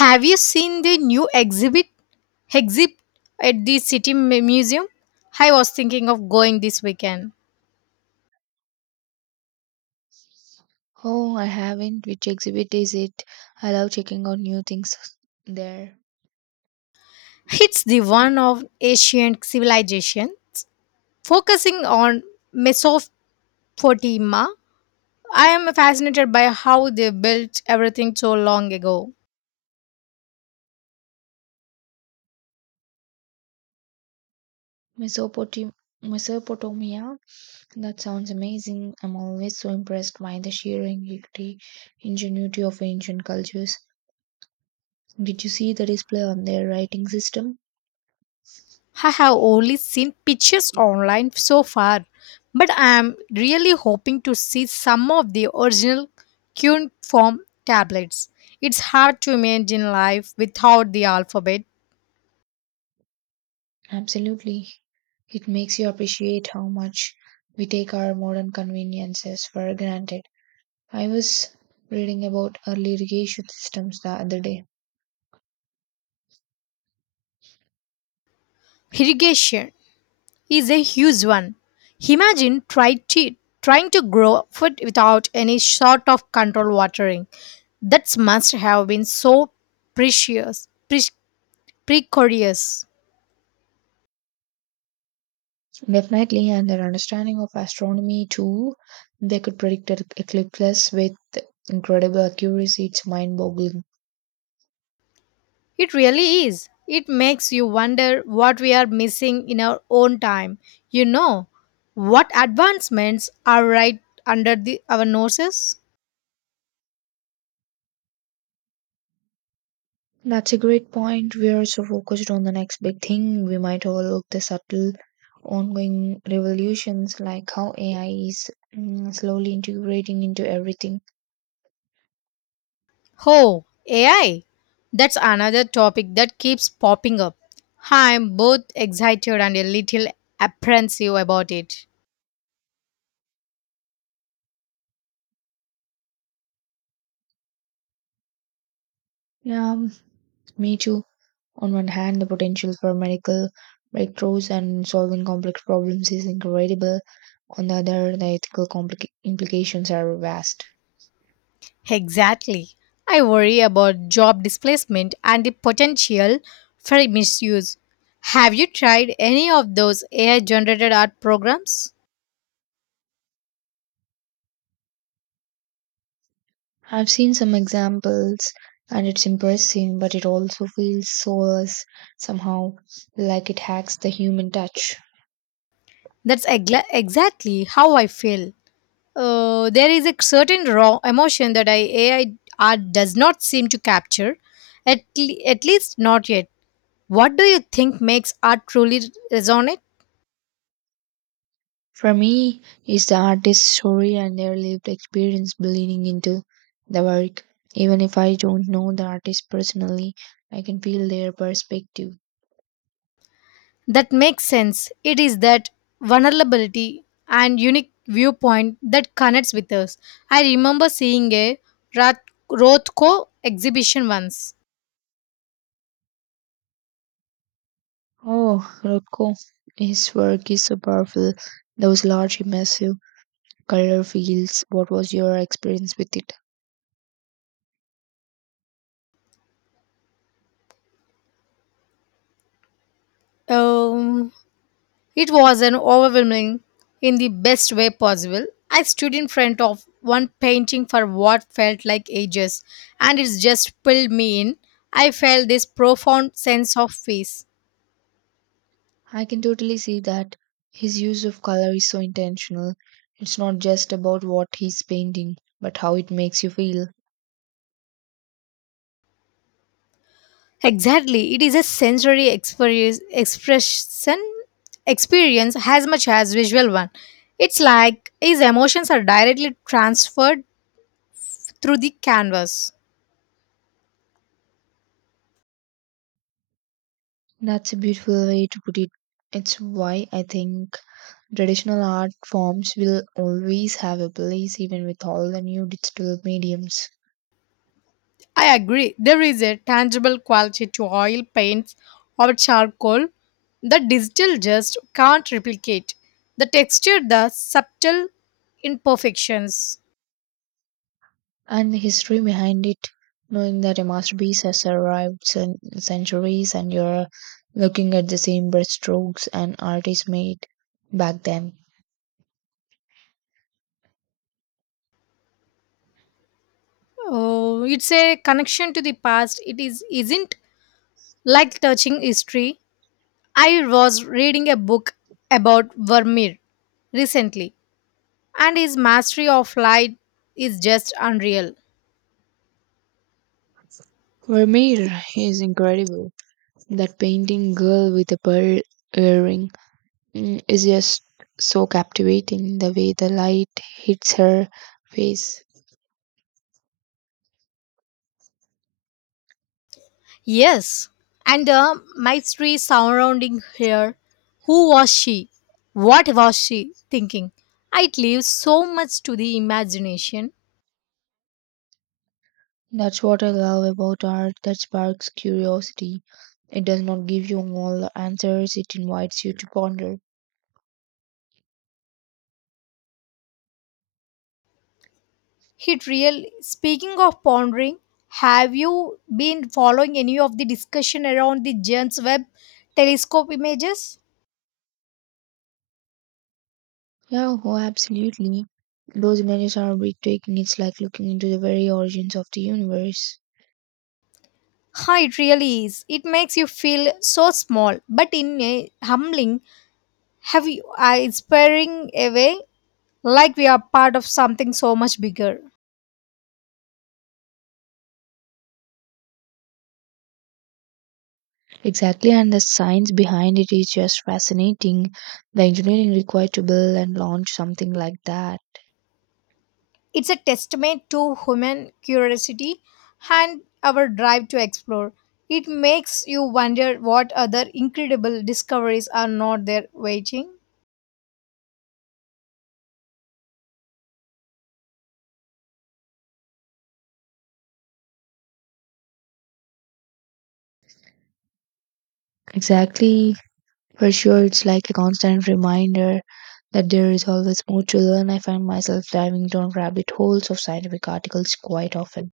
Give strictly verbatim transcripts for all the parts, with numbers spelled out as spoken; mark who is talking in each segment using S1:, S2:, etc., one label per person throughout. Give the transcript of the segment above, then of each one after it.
S1: Have you seen the new exhibit exhibit at the City Mu- Museum? I was thinking of going this weekend.
S2: Oh, I haven't. Which exhibit is it? I love checking out new things there.
S1: It's the one of ancient civilizations, focusing on Mesopotamia. I am fascinated by how they built everything so long ago.
S2: Mesopotam- Mesopotamia? That sounds amazing. I'm always so impressed by the sheer ingenuity ingenuity of ancient cultures. Did you see the display on their writing system?
S1: I have only seen pictures online so far, but I am really hoping to see some of the original cuneiform tablets. It's hard to imagine life without the alphabet.
S2: Absolutely. It makes you appreciate how much we take our modern conveniences for granted. I was reading about early irrigation systems the other day.
S1: Irrigation is a huge one. Imagine try to, trying to grow food without any sort of controlled watering. That must have been so precious, pre- precarious.
S2: Definitely, and their understanding of astronomy too. They could predict e- eclipses with incredible accuracy. It's mind boggling.
S1: It really is. It makes you wonder what we are missing in our own time. You know, what advancements are right under the, our noses?
S2: That's a great point. We are so focused on the next big thing, we might overlook the subtle ongoing revolutions like how A I is mm, slowly integrating into everything.
S1: Oh, A I. That's another topic that keeps popping up. I'm both excited and a little apprehensive about it.
S2: Yeah, me too. On one hand, the potential for medical breakthroughs and solving complex problems is incredible. On the other, the ethical complica- implications are vast.
S1: Exactly. I worry about job displacement and the potential for misuse. Have you tried any of those A I generated art programs?
S2: I've seen some examples and it's impressive, but it also feels soulless somehow, like it hacks the human touch.
S1: That's egla exactly how I feel. Uh, there is a certain raw emotion that I, A I art does not seem to capture, at, le- at least not yet. What do you think makes art truly resonate?
S2: For me, it's the artist's story and their lived experience bleeding into the work. Even if I don't know the artist personally, I can feel their perspective.
S1: That makes sense. It is that vulnerability and unique viewpoint that connects with us. I remember seeing a Roth- Rothko exhibition once.
S2: Oh, Rothko, his work is so powerful. Those large, immersive color fields. What was your experience with it?
S1: Um, It was an overwhelming in the best way possible. I stood in front of one painting for what felt like ages, and it just pulled me in. I felt this profound sense of peace.
S2: I can totally see that his use of color is so intentional. It's not just about what he's painting, but how it makes you feel.
S1: Exactly, it is a sensory experience, expression experience as much as visual one. It's like his emotions are directly transferred through the canvas.
S2: That's a beautiful way to put it. It's why I think traditional art forms will always have a place even with all the new digital mediums.
S1: I agree. There is a tangible quality to oil paints or charcoal that digital just can't replicate. The texture, the subtle imperfections.
S2: And the history behind it, knowing that a masterpiece has survived cen- centuries and you're looking at the same brushstrokes an artist made back then.
S1: Oh, it's a connection to the past. It is Isn't like touching history. I was reading a book about Vermeer recently, and his mastery of light is just unreal.
S2: Vermeer is incredible. That painting girl with a pearl earring mm, is just so captivating. The way the light hits her face.
S1: Yes, and the mystery surrounding her. Who was she? What was she thinking? It leaves so much to the imagination.
S2: That's what I love about art that sparks curiosity. It does not give you all the answers, it invites you to ponder.
S1: It really. Speaking of pondering, have you been following any of the discussion around the James Webb telescope images?
S2: Yeah, oh, absolutely. Those images are breathtaking. It's like looking into the very origins of the universe.
S1: Huh, it really is. It makes you feel so small, but in a humbling, have you uh, inspiring a way, like we are part of something so much bigger.
S2: Exactly, and the science behind it is just fascinating. The engineering required to build and launch something like that.
S1: It's a testament to human curiosity and our drive to explore. It makes you wonder what other incredible discoveries are not there waiting.
S2: Exactly. For sure, it's like a constant reminder that there is always more to learn. I find myself diving down rabbit holes of scientific articles quite often.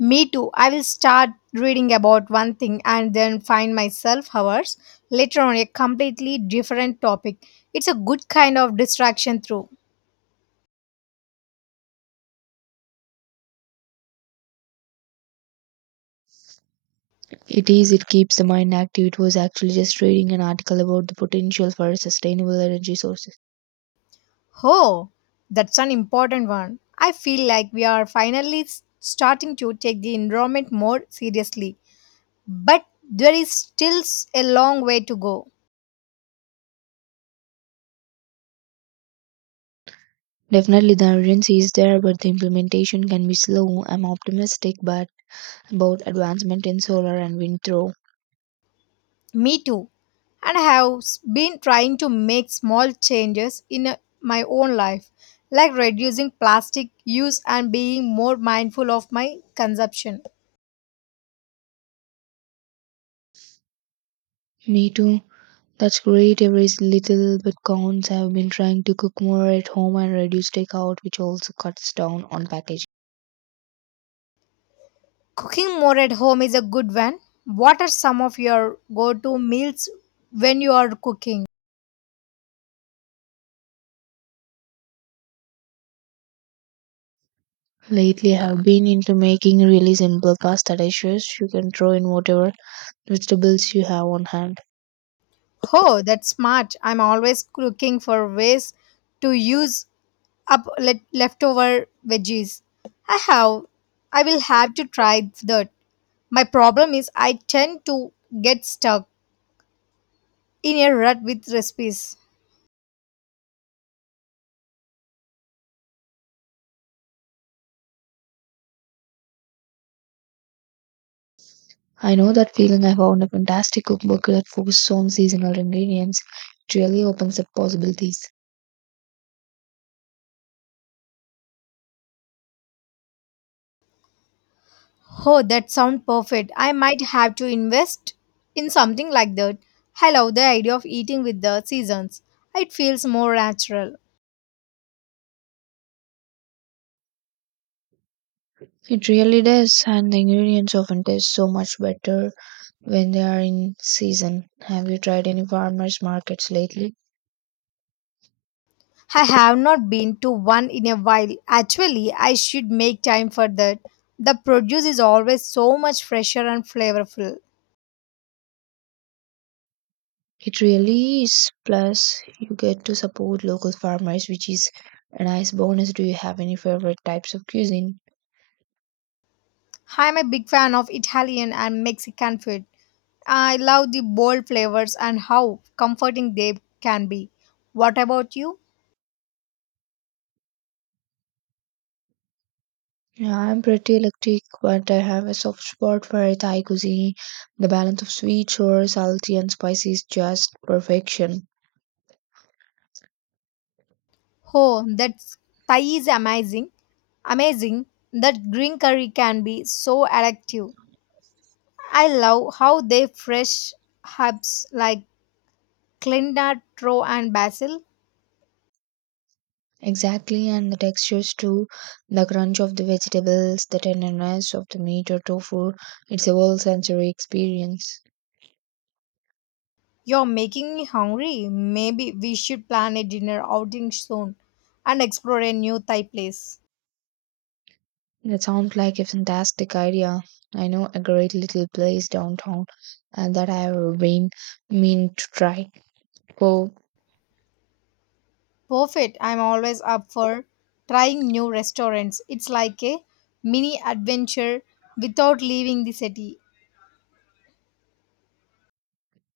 S1: Me too. I will start reading about one thing and then find myself hours later on a completely different topic. It's a good kind of distraction through.
S2: It is, it keeps the mind active. It was actually just reading an article about the potential for sustainable energy sources.
S1: Oh, that's an important one. I feel like we are finally s- starting to take the environment more seriously. But there is still s- a long way to go.
S2: Definitely, the urgency is there, but the implementation can be slow. I'm optimistic but about advancement in solar and wind, though.
S1: Me too. And I have s- been trying to make small changes in uh, my own life, like reducing plastic use and being more mindful of my consumption.
S2: Me too. That's great. Every little bit counts. I've been trying to cook more at home and reduce takeout, which also cuts down on packaging.
S1: Cooking more at home is a good one. What are some of your go to meals when you are cooking?
S2: Lately, I've been into making really simple pasta dishes. You can throw in whatever vegetables you have on hand.
S1: Oh, that's smart. I'm always looking for ways to use up le- leftover veggies. I have. I will have to try that. My problem is I tend to get stuck in a rut with recipes.
S2: I know that feeling. I found a fantastic cookbook that focuses on seasonal ingredients. It really opens up possibilities.
S1: Oh, that sounds perfect. I might have to invest in something like that. I love the idea of eating with the seasons. It feels more natural.
S2: It really does, and the ingredients often taste so much better when they are in season. Have you tried any farmers markets lately?
S1: I have not been to one in a while. Actually, I should make time for that. The produce is always so much fresher and flavorful.
S2: It really is. Plus, you get to support local farmers, which is a nice bonus. Do you have any favorite types of cuisine?
S1: I'm a big fan of Italian and Mexican food. I love the bold flavors and how comforting they can be. What about you?
S2: Yeah, I'm pretty eclectic, but I have a soft spot for Thai cuisine. The balance of sweet, sour, salty, and spicy is just perfection.
S1: Oh, that Thai is amazing. Amazing. That green curry can be so addictive. I love how they fresh herbs like coriander, tro and basil.
S2: Exactly, and the textures too. The crunch of the vegetables, the tenderness of the meat or tofu. It's a whole sensory experience.
S1: You're making me hungry. Maybe we should plan a dinner outing soon and explore a new Thai place.
S2: That sounds like a fantastic idea. I know a great little place downtown and that I've been mean to try. Oh,
S1: Perfect. I'm always up for trying new restaurants. It's like a mini adventure without leaving the city.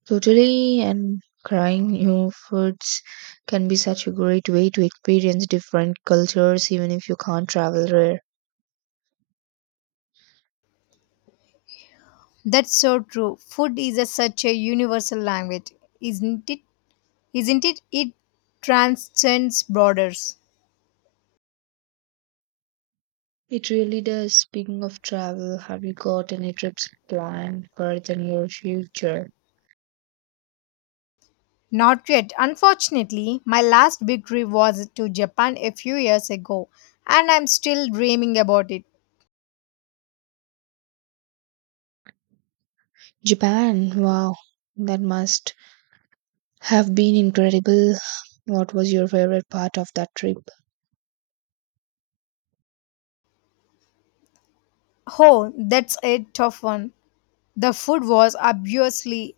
S2: totally and trying new foods can be such a great way to experience different cultures even if you can't travel rare.
S1: That's so true. Food is a, such a universal language, isn't it? Isn't it? It transcends borders.
S2: It really does. Speaking of travel, have you got any trips planned for the near future?
S1: Not yet. Unfortunately, my last big trip was to Japan a few years ago, and I'm still dreaming about it.
S2: Japan, wow, that must have been incredible. What was your favorite part of that trip?
S1: Oh, that's a tough one. The food was obviously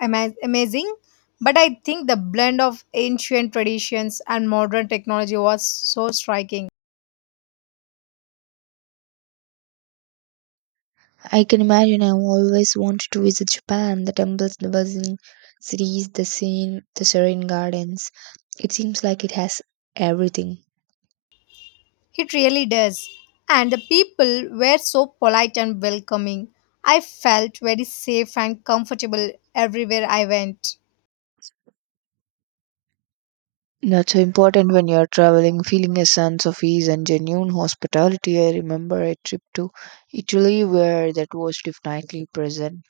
S1: ama- amazing. But I think the blend of ancient traditions and modern technology was so striking.
S2: I can imagine I always wanted to visit Japan, the temples, the buzzing cities, the scene, the serene gardens. It seems like it has everything.
S1: It really does. And the people were so polite and welcoming. I felt very safe and comfortable everywhere I went.
S2: That's so important when you're traveling, feeling a sense of ease and genuine hospitality. I remember a trip to Italy where that was definitely present.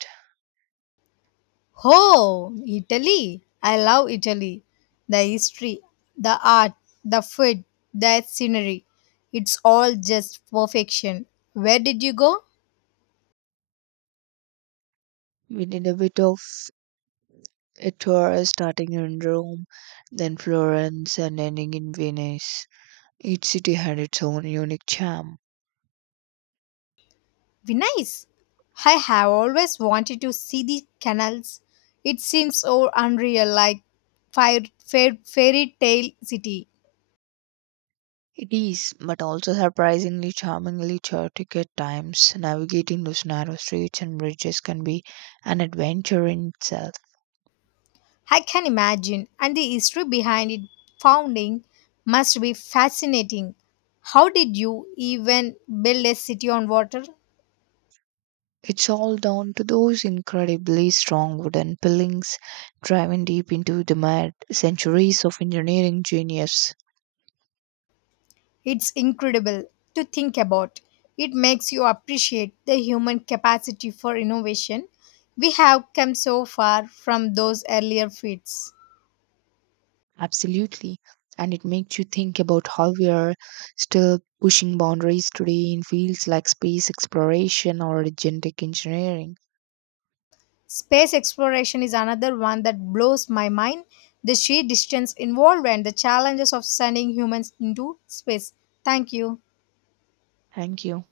S1: Oh, Italy! I love Italy. The history, the art, the food, the scenery. It's all just perfection. Where did you go?
S2: We did a bit of a tour starting in Rome, then Florence, and ending in Venice. Each city had its own unique charm.
S1: Venice. I have always wanted to see the canals. It seems so unreal, like fire, fair, fairy tale city.
S2: It is, but also surprisingly charmingly chaotic at times. Navigating those narrow streets and bridges can be an adventure in itself.
S1: I can imagine, and the history behind it founding must be fascinating. How did you even build a city on water?
S2: It's all down to those incredibly strong wooden pilings driving deep into the mud, centuries of engineering genius.
S1: It's incredible to think about. It makes you appreciate the human capacity for innovation. We have come so far from those earlier feats.
S2: Absolutely. And it makes you think about how we are still pushing boundaries today in fields like space exploration or genetic engineering.
S1: Space exploration is another one that blows my mind. The sheer distance involved and the challenges of sending humans into space. Thank you.
S2: Thank you.